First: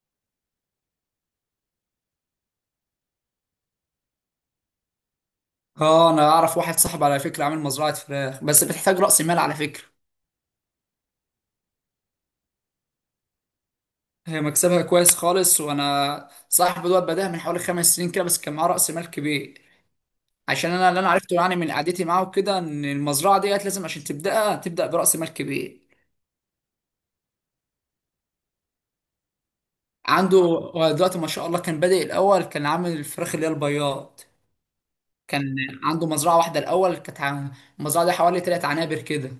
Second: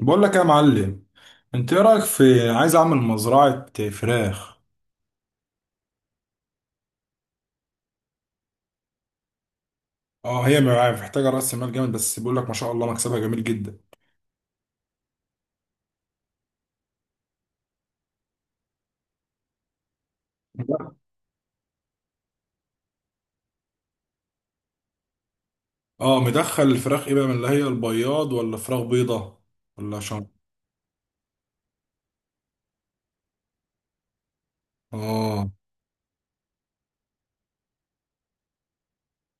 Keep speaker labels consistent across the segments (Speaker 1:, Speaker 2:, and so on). Speaker 1: بقول لك يا معلم، انت ايه رايك في عايز اعمل مزرعه فراخ.
Speaker 2: اه، انا اعرف واحد صاحب على فكره عامل مزرعه فراخ، بس بتحتاج راس مال على فكره.
Speaker 1: اه، هي معايا محتاجه راس مال جامد بس بقول لك ما شاء الله مكسبها جميل جدا.
Speaker 2: هي مكسبها كويس خالص، وانا صاحب دوت بداها من حوالي 5 سنين كده، بس كان معاه راس مال كبير. عشان انا اللي عرفته يعني من قعدتي معاه وكده ان المزرعه ديت لازم عشان تبداها، تبدا براس مال كبير.
Speaker 1: اه، مدخل الفراخ ايه بقى؟ من اللي هي البياض ولا فراخ بيضه ولا شن؟
Speaker 2: عنده هو دلوقتي ما شاء الله، كان بادئ الاول كان عامل الفراخ اللي هي البياض.
Speaker 1: اه،
Speaker 2: كان عنده مزرعه واحده الاول. المزرعه دي حوالي 3 عنابر كده.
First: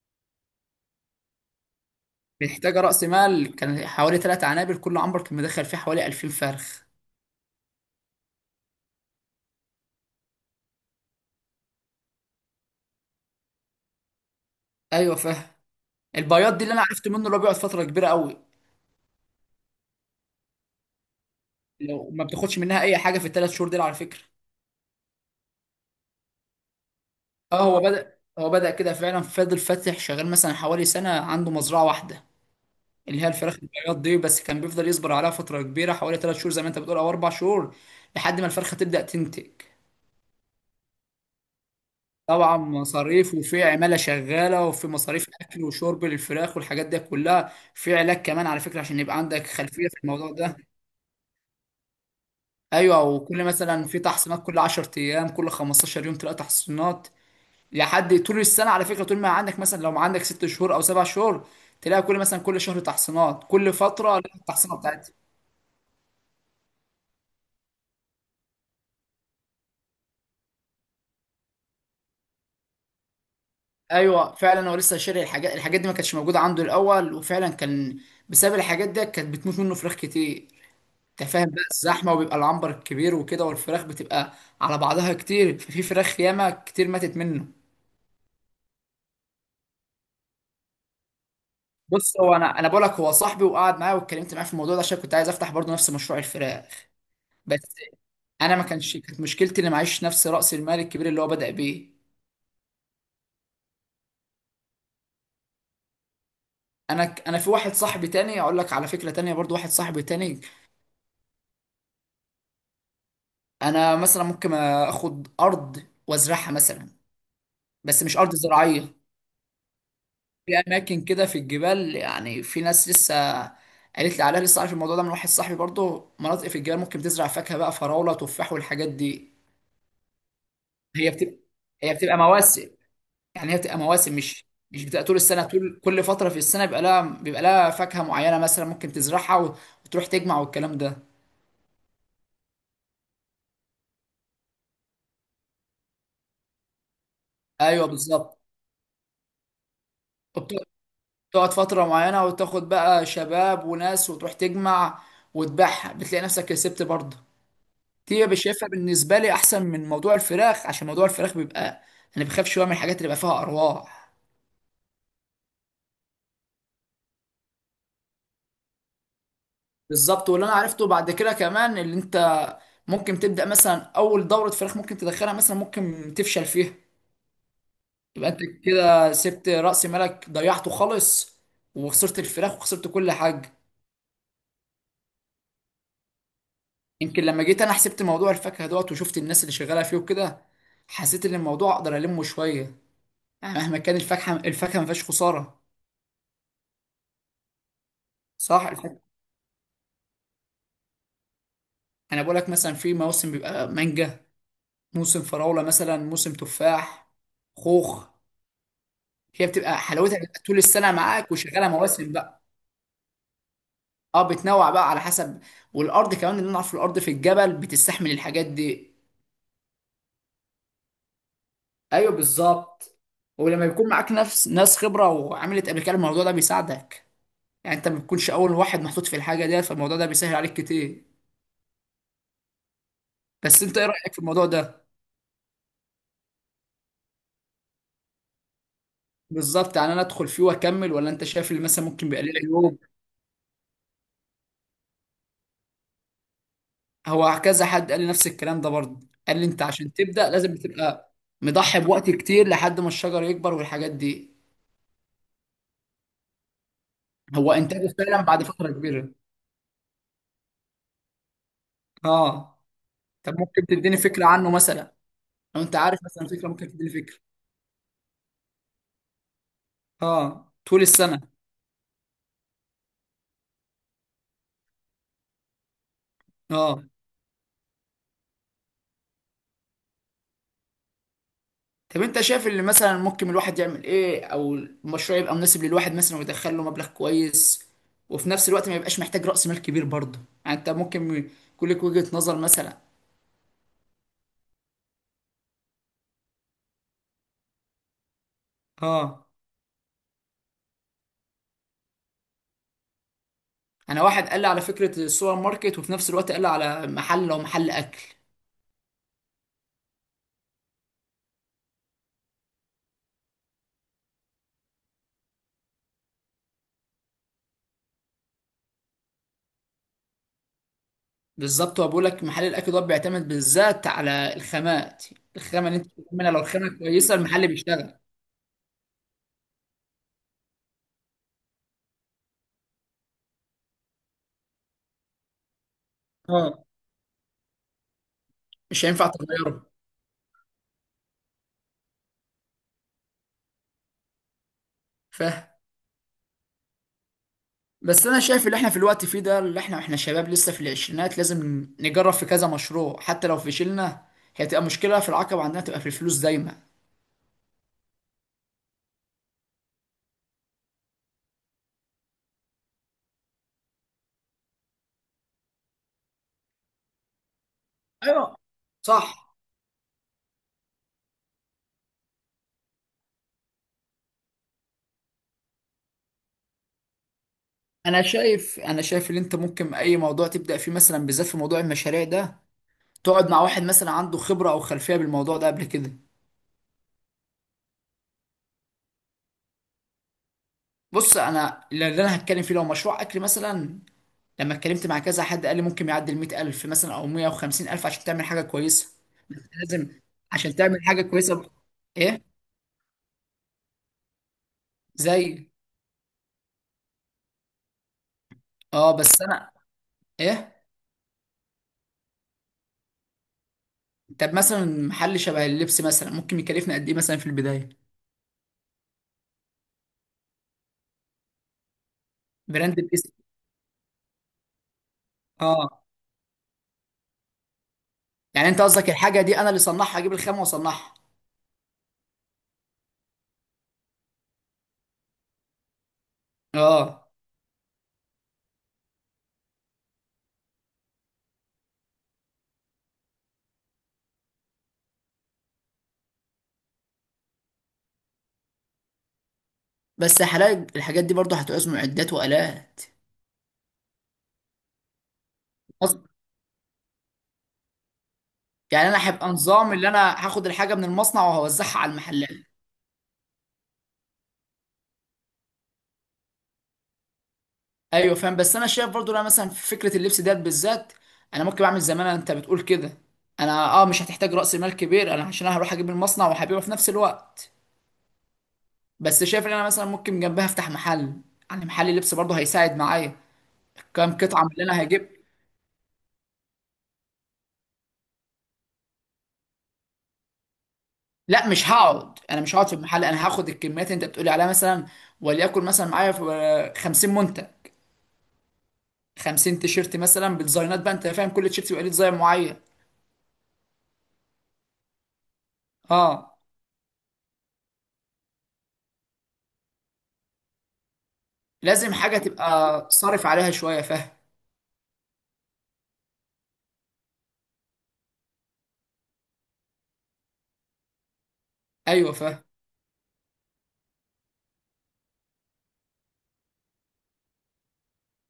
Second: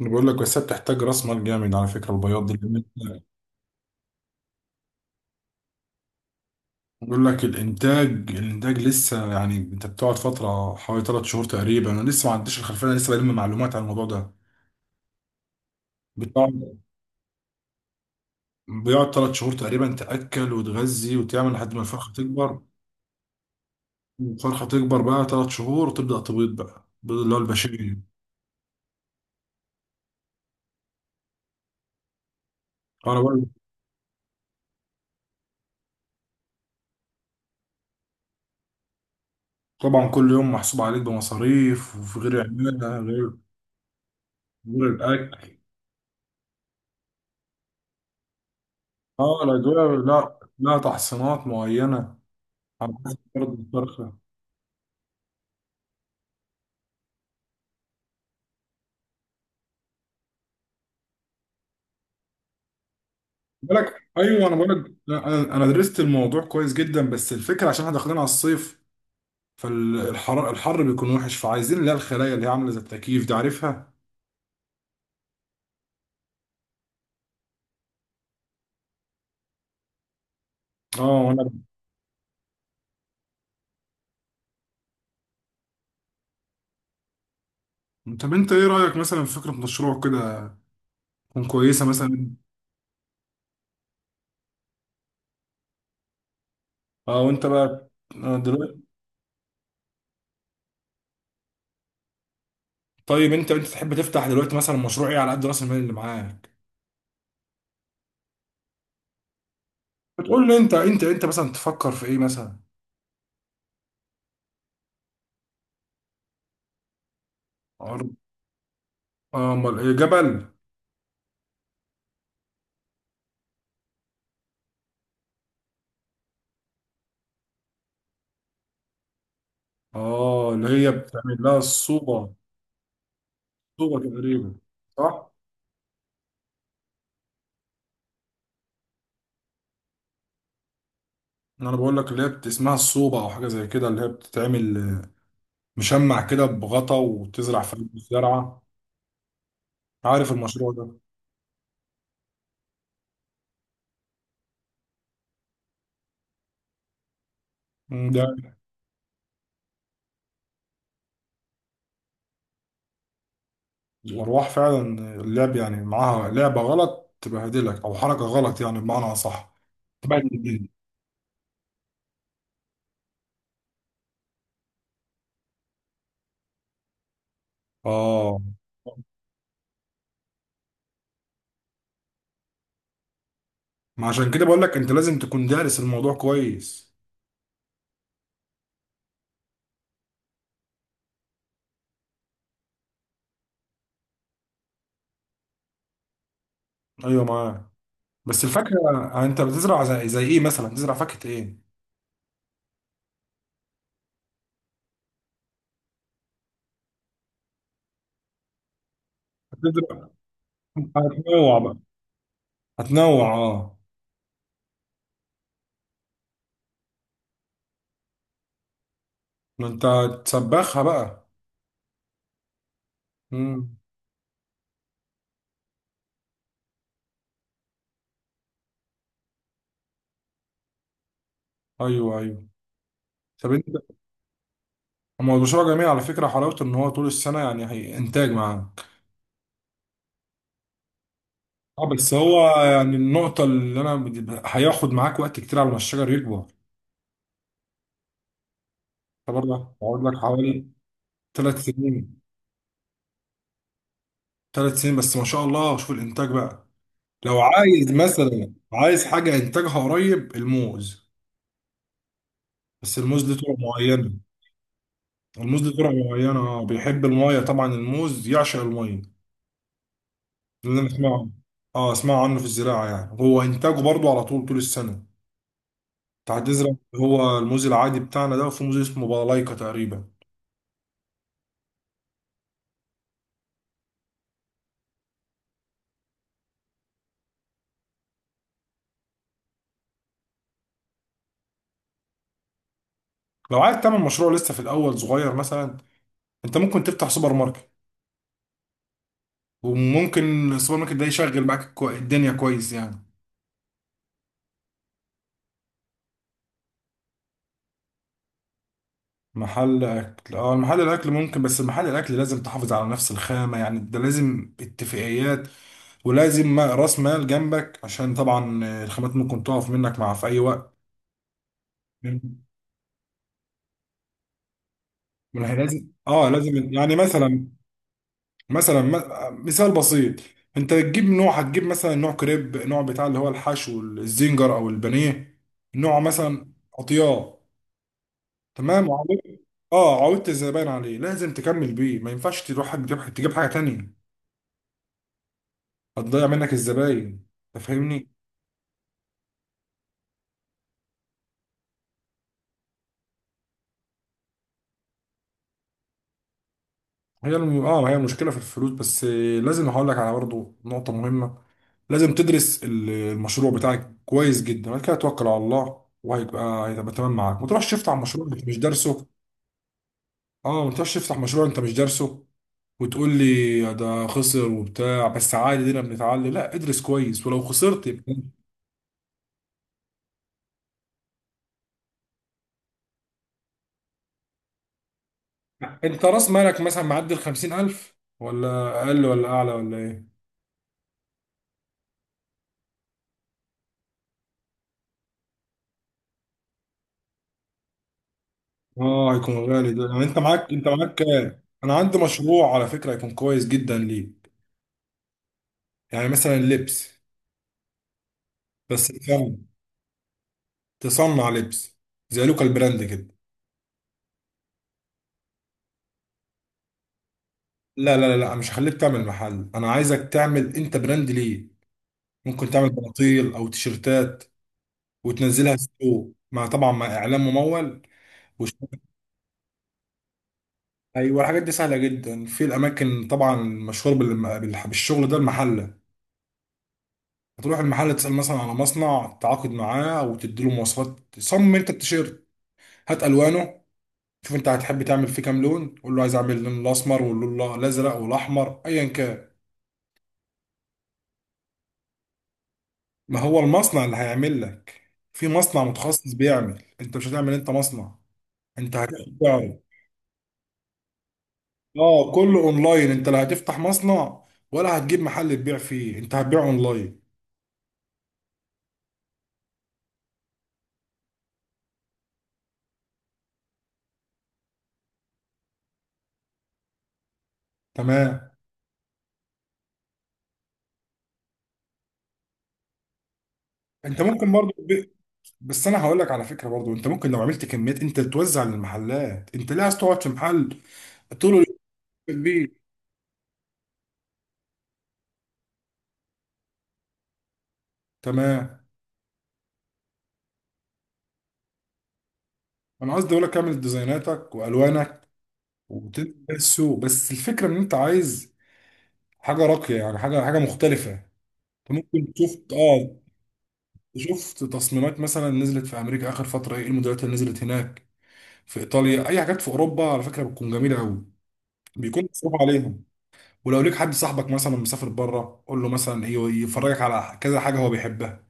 Speaker 1: أنا بقول لك بس هي بتحتاج راس مال جامد على فكره البياض دي
Speaker 2: محتاجه
Speaker 1: لأن
Speaker 2: راس
Speaker 1: أنت-
Speaker 2: مال، كان حوالي 3 عنابر، كل عنبر كان مدخل فيه حوالي 2000 فرخ.
Speaker 1: بقول لك الانتاج لسه، يعني انت بتقعد فتره حوالي ثلاث شهور تقريبا. انا لسه ما عنديش الخلفيه، انا لسه بلم معلومات عن الموضوع ده.
Speaker 2: ايوه، فاهم. البياض دي اللي
Speaker 1: بتقعد،
Speaker 2: انا عرفت منه، اللي هو بيقعد فتره كبيره قوي.
Speaker 1: بيقعد ثلاث شهور تقريبا، تأكل وتغذي وتعمل لحد ما
Speaker 2: لو
Speaker 1: الفرخة
Speaker 2: ما بتاخدش
Speaker 1: تكبر.
Speaker 2: منها اي حاجه في ال 3 شهور دي على فكره.
Speaker 1: الفرخة تكبر بقى ثلاث شهور وتبدأ تبيض بقى البيض اللي هو
Speaker 2: اه، هو
Speaker 1: البشري.
Speaker 2: بدا هو بدا كده فعلا، فضل فاتح شغال مثلا حوالي سنه عنده مزرعه واحده،
Speaker 1: أنا
Speaker 2: اللي هي
Speaker 1: بقى
Speaker 2: الفراخ البياض دي، بس كان بيفضل يصبر عليها فتره كبيره، حوالي 3 شهور زي ما انت بتقول او 4 شهور، لحد ما الفرخه تبدا تنتج.
Speaker 1: طبعا كل يوم محسوب عليك بمصاريف، وفي غير
Speaker 2: طبعا
Speaker 1: العمالة، غير
Speaker 2: مصاريف، وفي عماله شغاله،
Speaker 1: غير
Speaker 2: وفي مصاريف
Speaker 1: الأكل.
Speaker 2: اكل وشرب للفراخ والحاجات دي كلها، في علاج كمان على فكره عشان يبقى
Speaker 1: اه،
Speaker 2: عندك
Speaker 1: الأجواء،
Speaker 2: خلفيه في الموضوع
Speaker 1: لا
Speaker 2: ده.
Speaker 1: لا تحصينات معينة، على
Speaker 2: ايوه،
Speaker 1: حسب
Speaker 2: وكل
Speaker 1: برضه
Speaker 2: مثلا في
Speaker 1: الفرخة.
Speaker 2: تحصينات كل 10 ايام، كل 15 يوم تلاقي تحصينات لحد طول السنه على فكره. طول ما عندك مثلا لو عندك 6 شهور او 7 شهور، تلاقي كل مثلا كل شهر تحصينات، كل
Speaker 1: بالك.
Speaker 2: فتره لها
Speaker 1: أيوه، أنا
Speaker 2: التحصينات
Speaker 1: بقولك
Speaker 2: بتاعتها.
Speaker 1: لا، أنا درست الموضوع كويس جدا، بس الفكرة عشان احنا داخلين على الصيف، فالحر بيكون وحش، فعايزين اللي هي الخلايا اللي هي عاملة زي التكييف دي، عارفها؟
Speaker 2: ايوه فعلا، هو لسه شاري الحاجات دي ما كانتش موجوده عنده الاول، وفعلا كان بسبب الحاجات دي كانت بتموت منه فراخ كتير.
Speaker 1: اه،
Speaker 2: انت فاهم
Speaker 1: وانا.
Speaker 2: بقى الزحمه، وبيبقى العنبر الكبير وكده، والفراخ بتبقى على بعضها كتير، ففي فراخ ياما كتير ماتت منه.
Speaker 1: طب انت ايه رأيك مثلا في فكرة مشروع كده؟ تكون كويسة
Speaker 2: بص،
Speaker 1: مثلا.
Speaker 2: هو انا بقول لك هو صاحبي وقعد معايا واتكلمت معاه في الموضوع ده، عشان كنت عايز افتح برضه نفس مشروع الفراخ.
Speaker 1: اه، وانت
Speaker 2: بس
Speaker 1: بقى آه،
Speaker 2: انا ما
Speaker 1: دلوقتي.
Speaker 2: كانش كانت مشكلتي اني معيش نفس راس المال الكبير اللي هو بدأ بيه.
Speaker 1: طيب انت، تحب تفتح دلوقتي مثلا مشروع ايه على قد راس المال اللي معاك؟
Speaker 2: انا في واحد صاحبي تاني اقول لك على فكرة تانية برضه، واحد صاحبي تاني.
Speaker 1: بتقول لي انت، انت مثلا تفكر في ايه مثلا؟
Speaker 2: انا مثلا ممكن اخد ارض وازرعها مثلا، بس
Speaker 1: عرض.
Speaker 2: مش ارض زراعية.
Speaker 1: اه، امال ايه؟ جبل.
Speaker 2: في اماكن كده في الجبال، يعني في ناس لسه قالت لي عليها، لسه عارف الموضوع ده من واحد صاحبي برضه، مناطق في الجبال ممكن تزرع فاكهة بقى، فراولة، تفاح، والحاجات دي.
Speaker 1: اه، اللي هي
Speaker 2: هي
Speaker 1: بتعمل
Speaker 2: بتبقى
Speaker 1: لها
Speaker 2: هي بتبقى
Speaker 1: الصوبة.
Speaker 2: مواسم، يعني هي بتبقى
Speaker 1: صوبة
Speaker 2: مواسم، مش
Speaker 1: تقريبا.
Speaker 2: مش بتبقى طول
Speaker 1: صح.
Speaker 2: السنه. طول كل فتره في السنه بيبقى لها فاكهه معينه مثلا ممكن تزرعها وتروح تجمع والكلام ده.
Speaker 1: انا بقول لك اللي هي اسمها الصوبة او حاجة زي كده، اللي هي بتتعمل آه، مشمع كده بغطا وتزرع في
Speaker 2: ايوه بالظبط،
Speaker 1: الزرعة. عارف المشروع ده؟
Speaker 2: وبتقعد فتره معينه وتاخد بقى شباب وناس وتروح تجمع وتبيعها، بتلاقي نفسك كسبت برضه.
Speaker 1: مم،
Speaker 2: دي
Speaker 1: ده
Speaker 2: بشايفها بالنسبه لي احسن من موضوع الفراخ، عشان موضوع الفراخ بيبقى، انا بخاف شويه من الحاجات اللي بيبقى فيها ارواح.
Speaker 1: الأرواح فعلا. اللعب يعني معاها لعبة غلط تبهدلك، أو حركة غلط يعني بمعنى أصح.
Speaker 2: بالظبط، واللي انا
Speaker 1: تبهدلك.
Speaker 2: عرفته بعد كده كمان، اللي انت ممكن تبدا مثلا اول دوره فراخ ممكن تدخلها مثلا، ممكن تفشل فيها، يبقى
Speaker 1: آه.
Speaker 2: انت كده سبت رأس مالك ضيعته خالص، وخسرت الفراخ وخسرت كل حاجة.
Speaker 1: ما عشان كده بقول لك أنت لازم تكون دارس الموضوع كويس.
Speaker 2: يمكن لما جيت انا حسبت موضوع الفاكهة دوت، وشفت الناس اللي شغالة فيه وكده، حسيت ان الموضوع اقدر المه شوية. مهما كان، الفاكهة ما فيهاش خسارة.
Speaker 1: أيوه، معاك. بس
Speaker 2: صح،
Speaker 1: الفاكهة
Speaker 2: الفاكهة،
Speaker 1: يعني أنت بتزرع زي، إيه مثلا؟ بتزرع فاكهة إيه؟
Speaker 2: انا بقول لك مثلا في موسم بيبقى مانجا، موسم فراولة مثلا، موسم تفاح، خوخ. هي بتبقى
Speaker 1: بتزرع.
Speaker 2: حلاوتها بتبقى طول السنة معاك،
Speaker 1: هتنوع
Speaker 2: وشغالة
Speaker 1: بقى.
Speaker 2: مواسم بقى.
Speaker 1: هتنوع، آه.
Speaker 2: اه، بتنوع بقى على حسب، والارض كمان اللي نعرف، الارض في الجبل بتستحمل الحاجات دي.
Speaker 1: ما أنت تسبخها بقى.
Speaker 2: ايوه بالظبط. ولما
Speaker 1: مم.
Speaker 2: بيكون معاك نفس ناس خبره وعملت قبل كده الموضوع ده بيساعدك، يعني انت ما بتكونش اول واحد محطوط في الحاجه ديت، فالموضوع ده بيسهل عليك كتير.
Speaker 1: أيوه أيوه. طب
Speaker 2: بس
Speaker 1: أنت.
Speaker 2: انت ايه رايك في الموضوع ده؟
Speaker 1: هو البشرة جميل على فكرة، حلاوته إن هو طول السنة يعني هي إنتاج معاك.
Speaker 2: بالظبط، يعني انا ادخل فيه واكمل ولا انت شايف اللي مثلا
Speaker 1: اه
Speaker 2: ممكن
Speaker 1: بس
Speaker 2: بيقلل
Speaker 1: هو
Speaker 2: عيوب؟
Speaker 1: يعني النقطة اللي هياخد معاك وقت كتير على ما الشجر يكبر.
Speaker 2: هو كذا حد قال لي نفس الكلام ده برضه،
Speaker 1: أنت
Speaker 2: قال لي انت
Speaker 1: برضه
Speaker 2: عشان
Speaker 1: هقعد لك
Speaker 2: تبدا لازم
Speaker 1: حوالي
Speaker 2: تبقى
Speaker 1: ثلاث
Speaker 2: مضحي بوقت
Speaker 1: سنين.
Speaker 2: كتير لحد ما الشجر يكبر والحاجات دي.
Speaker 1: ثلاث سنين بس ما شاء الله شوف الإنتاج بقى. لو
Speaker 2: هو
Speaker 1: عايز
Speaker 2: انتاجه فعلا بعد
Speaker 1: مثلا،
Speaker 2: فتره
Speaker 1: عايز
Speaker 2: كبيره.
Speaker 1: حاجة إنتاجها قريب، الموز.
Speaker 2: اه.
Speaker 1: بس الموز
Speaker 2: طب
Speaker 1: ليه طرق
Speaker 2: ممكن تديني
Speaker 1: معينة.
Speaker 2: فكره عنه مثلا؟ لو
Speaker 1: الموز
Speaker 2: انت
Speaker 1: ليه طرق
Speaker 2: عارف مثلا
Speaker 1: معينة،
Speaker 2: فكره
Speaker 1: اه،
Speaker 2: ممكن تديني
Speaker 1: بيحب
Speaker 2: فكره.
Speaker 1: المية طبعا، الموز يعشق المية.
Speaker 2: اه،
Speaker 1: ده اللي
Speaker 2: طول
Speaker 1: أنا أسمعه.
Speaker 2: السنه.
Speaker 1: اه، أسمع عنه في الزراعة، يعني هو إنتاجه برضه على طول، طول السنة. أنت هتزرع
Speaker 2: اه،
Speaker 1: هو الموز العادي بتاعنا ده، وفي موز اسمه بالايكا تقريبا.
Speaker 2: طب انت شايف اللي مثلا ممكن الواحد يعمل ايه، او المشروع يبقى مناسب للواحد مثلا ويدخل له مبلغ كويس، وفي نفس الوقت ما يبقاش محتاج رأس مال كبير برضه؟ يعني انت ممكن يكون لك وجهة نظر مثلا.
Speaker 1: لو عايز تعمل مشروع لسه في الاول صغير مثلا، انت ممكن تفتح سوبر ماركت.
Speaker 2: اه،
Speaker 1: وممكن السوبر ماركت ده يشغل معاك الدنيا كويس يعني.
Speaker 2: انا واحد قال لي على فكرة السوبر ماركت، وفي نفس الوقت قال لي على محل، لو محل اكل.
Speaker 1: محل اكل؟ اه، محل الاكل ممكن، بس محل الاكل لازم تحافظ على نفس الخامة، يعني ده لازم اتفاقيات، ولازم راس مال جنبك عشان طبعا الخامات ممكن تقف منك مع في اي وقت.
Speaker 2: بالظبط، هو بيقول لك محل الاكل ده بيعتمد بالذات على الخامات.
Speaker 1: ما هي
Speaker 2: الخامة اللي انت
Speaker 1: لازم، اه
Speaker 2: بتعملها لو
Speaker 1: لازم
Speaker 2: الخامة
Speaker 1: يعني
Speaker 2: كويسة
Speaker 1: مثلا،
Speaker 2: المحل بيشتغل.
Speaker 1: مثلا مثال بسيط. انت تجيب نوع، هتجيب مثلا نوع كريب، نوع بتاع اللي هو الحشو الزنجر او البانيه، نوع مثلا
Speaker 2: اه،
Speaker 1: قطيان.
Speaker 2: مش
Speaker 1: تمام.
Speaker 2: هينفع
Speaker 1: وعملت،
Speaker 2: تغيره.
Speaker 1: اه عودت الزباين عليه، لازم تكمل بيه. ما ينفعش تروح تجيب حاجه تانية.
Speaker 2: فاهم.
Speaker 1: هتضيع منك الزباين. انت
Speaker 2: بس
Speaker 1: فاهمني.
Speaker 2: انا شايف اللي احنا في الوقت فيه ده، اللي احنا شباب لسه في العشرينات، لازم نجرب في كذا مشروع حتى لو فشلنا. هي تبقى مشكلة، في العقبة عندنا تبقى في الفلوس دايما.
Speaker 1: اه هي المشكله في الفلوس بس آه، لازم هقول لك على برضه نقطه مهمه. لازم تدرس المشروع بتاعك كويس جدا، بعد كده توكل على الله وهيبقى تمام معاك. ما تروحش تفتح مشروع
Speaker 2: ايوه،
Speaker 1: انت مش دارسه.
Speaker 2: صح.
Speaker 1: اه ما تقدرش تفتح مشروع انت مش دارسه وتقول لي ده خسر وبتاع. بس عادي دينا بنتعلم، لا ادرس كويس ولو خسرت
Speaker 2: انا
Speaker 1: يبقى.
Speaker 2: شايف انا شايف ان انت ممكن اي موضوع تبدأ فيه مثلا، بالذات في موضوع المشاريع ده، تقعد مع واحد مثلا عنده خبرة او خلفية بالموضوع ده قبل كده.
Speaker 1: انت راس مالك مثلا معدي ال 50,000 ولا اقل ولا اعلى ولا ايه؟
Speaker 2: بص، انا اللي هتكلم فيه لو مشروع اكل مثلا، لما اتكلمت مع كذا حد قال لي ممكن يعدي ال 100000 مثلا او 150000 عشان تعمل حاجة كويسة.
Speaker 1: اه هيكون غالي ده،
Speaker 2: لازم،
Speaker 1: يعني انت معاك،
Speaker 2: عشان
Speaker 1: انت
Speaker 2: تعمل
Speaker 1: معاك
Speaker 2: حاجة كويسة
Speaker 1: كام؟
Speaker 2: ب-
Speaker 1: انا عندي
Speaker 2: ايه،
Speaker 1: مشروع على فكرة هيكون كويس جدا ليك.
Speaker 2: زي،
Speaker 1: يعني مثلا لبس، بس
Speaker 2: اه، بس
Speaker 1: تفهم،
Speaker 2: انا، ايه،
Speaker 1: تصنع لبس زي لوكال براند كده.
Speaker 2: طب مثلا محل شبه اللبس مثلا ممكن يكلفني قد ايه مثلا في البدايه؟
Speaker 1: لا لا لا لا، مش هخليك تعمل محل، انا عايزك تعمل انت براند ليه. ممكن تعمل
Speaker 2: براند الاسم.
Speaker 1: بناطيل او تيشرتات وتنزلها
Speaker 2: اه،
Speaker 1: ستور، مع طبعا مع اعلان ممول.
Speaker 2: يعني
Speaker 1: وش...
Speaker 2: انت قصدك الحاجه دي انا اللي صنعها، اجيب الخامه واصنعها؟
Speaker 1: ايوه الحاجات دي سهله جدا، في الاماكن طبعا مشهور بالشغل ده المحله.
Speaker 2: اه،
Speaker 1: هتروح المحل تسال مثلا على مصنع، تعاقد معاه وتدي له مواصفات. صمم انت التيشيرت، هات الوانه، شوف انت هتحب تعمل فيه كام لون. قول له عايز اعمل اللون الاسمر واللون الازرق والاحمر ايا كان.
Speaker 2: بس حلاقي الحاجات دي برضه هتعوز معدات والات.
Speaker 1: ما هو المصنع اللي هيعمل لك. في مصنع
Speaker 2: قصد-
Speaker 1: متخصص بيعمل، انت مش هتعمل انت مصنع، انت
Speaker 2: يعني انا
Speaker 1: هتاخد.
Speaker 2: هيبقى نظام اللي انا هاخد الحاجه من المصنع وهوزعها على
Speaker 1: اه
Speaker 2: المحلات.
Speaker 1: كله اونلاين، انت لا هتفتح مصنع ولا هتجيب محل تبيع فيه، انت هتبيع اونلاين.
Speaker 2: ايوه فاهم، بس انا شايف برضه لا، مثلا في فكره اللبس ديت بالذات، انا ممكن اعمل زي ما انت بتقول كده. انا مش هتحتاج راس مال كبير، انا عشان أنا هروح اجيب المصنع وهبيعه في نفس الوقت.
Speaker 1: تمام.
Speaker 2: بس شايف ان انا مثلا ممكن جنبها افتح محل، يعني محل لبس برضه هيساعد معايا.
Speaker 1: انت
Speaker 2: كام
Speaker 1: ممكن
Speaker 2: قطعه من
Speaker 1: برضو
Speaker 2: اللي انا هجيب.
Speaker 1: بس انا هقول لك على فكره برضو انت ممكن لو عملت كميات انت توزع للمحلات. انت ليه عايز تقعد في محل طول
Speaker 2: لا،
Speaker 1: اليوم؟
Speaker 2: مش هقعد، انا
Speaker 1: كبير.
Speaker 2: مش هقعد في المحل، انا هاخد الكميات اللي انت بتقولي عليها مثلا، وليكن مثلا معايا في 50 منتج،
Speaker 1: تمام.
Speaker 2: 50 تيشيرت مثلا بديزاينات بقى، انت فاهم، كل تيشيرت يبقى ليه ديزاين معين.
Speaker 1: انا قصدي اقول لك اعمل ديزايناتك والوانك وتنزل
Speaker 2: اه،
Speaker 1: بيها السوق. بس الفكره ان انت عايز حاجه راقيه، يعني حاجه مختلفه. انت
Speaker 2: لازم
Speaker 1: ممكن
Speaker 2: حاجه
Speaker 1: تشوف،
Speaker 2: تبقى
Speaker 1: اه،
Speaker 2: صارف عليها شويه، فاهم.
Speaker 1: شفت تصميمات مثلا نزلت في امريكا اخر فتره، ايه الموديلات اللي نزلت هناك؟ في ايطاليا، اي حاجات في اوروبا على فكره بتكون جميله قوي، بيكون
Speaker 2: ايوه
Speaker 1: مصروف
Speaker 2: فاهم.
Speaker 1: عليهم. ولو ليك حد صاحبك مثلا مسافر بره، قول له مثلا ايه، يفرجك على كذا حاجه هو بيحبها،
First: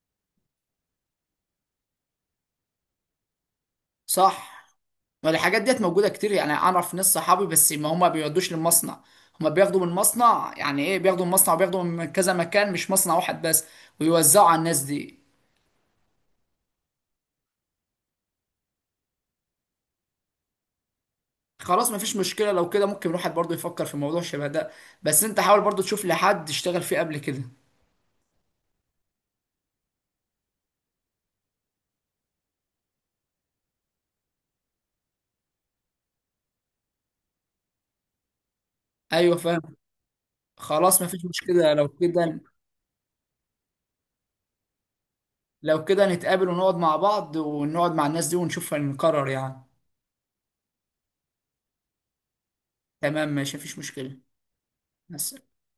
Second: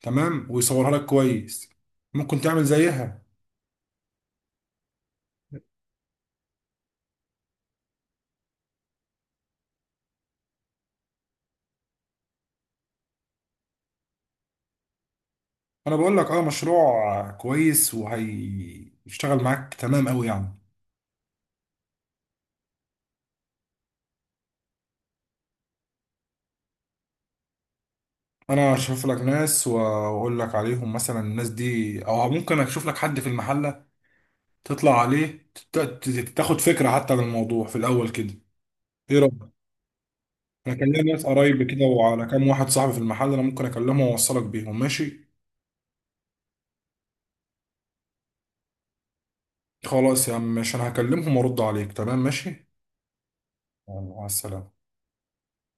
Speaker 1: تمام، ويصورها لك كويس، ممكن تعمل زيها.
Speaker 2: صح. الحاجات ديت موجودة كتير، يعني أعرف ناس صحابي، بس ما هما بيودوش للمصنع، هما بياخدوا من المصنع، يعني إيه، بياخدوا من المصنع وبياخدوا من كذا مكان مش مصنع واحد بس، ويوزعوا على الناس دي.
Speaker 1: انا بقول لك اه مشروع كويس وهيشتغل معاك تمام قوي يعني.
Speaker 2: خلاص مفيش مشكلة لو كده، ممكن الواحد برضه يفكر في موضوع شبه ده. بس أنت حاول برضه تشوف لحد اشتغل فيه قبل كده.
Speaker 1: انا اشوف لك ناس واقول لك عليهم، مثلا الناس دي، او ممكن اشوف لك حد في المحله تطلع عليه تاخد فكره حتى عن الموضوع في الاول كده. ايه
Speaker 2: أيوه
Speaker 1: رأيك؟
Speaker 2: فاهم.
Speaker 1: انا كان
Speaker 2: خلاص
Speaker 1: ليا
Speaker 2: مفيش
Speaker 1: ناس قرايب
Speaker 2: مشكلة
Speaker 1: كده،
Speaker 2: لو
Speaker 1: وعلى
Speaker 2: كده.
Speaker 1: كام واحد صاحبي في المحل، انا ممكن اكلمهم واوصلك بيهم ماشي.
Speaker 2: لو كده نتقابل ونقعد مع بعض ونقعد مع الناس دي ونشوف هنقرر يعني.
Speaker 1: خلاص يا عم ماشي، انا هكلمهم وارد عليك تمام ماشي.
Speaker 2: تمام ماشي مفيش
Speaker 1: يلا
Speaker 2: مشكلة.
Speaker 1: مع السلامة.
Speaker 2: بس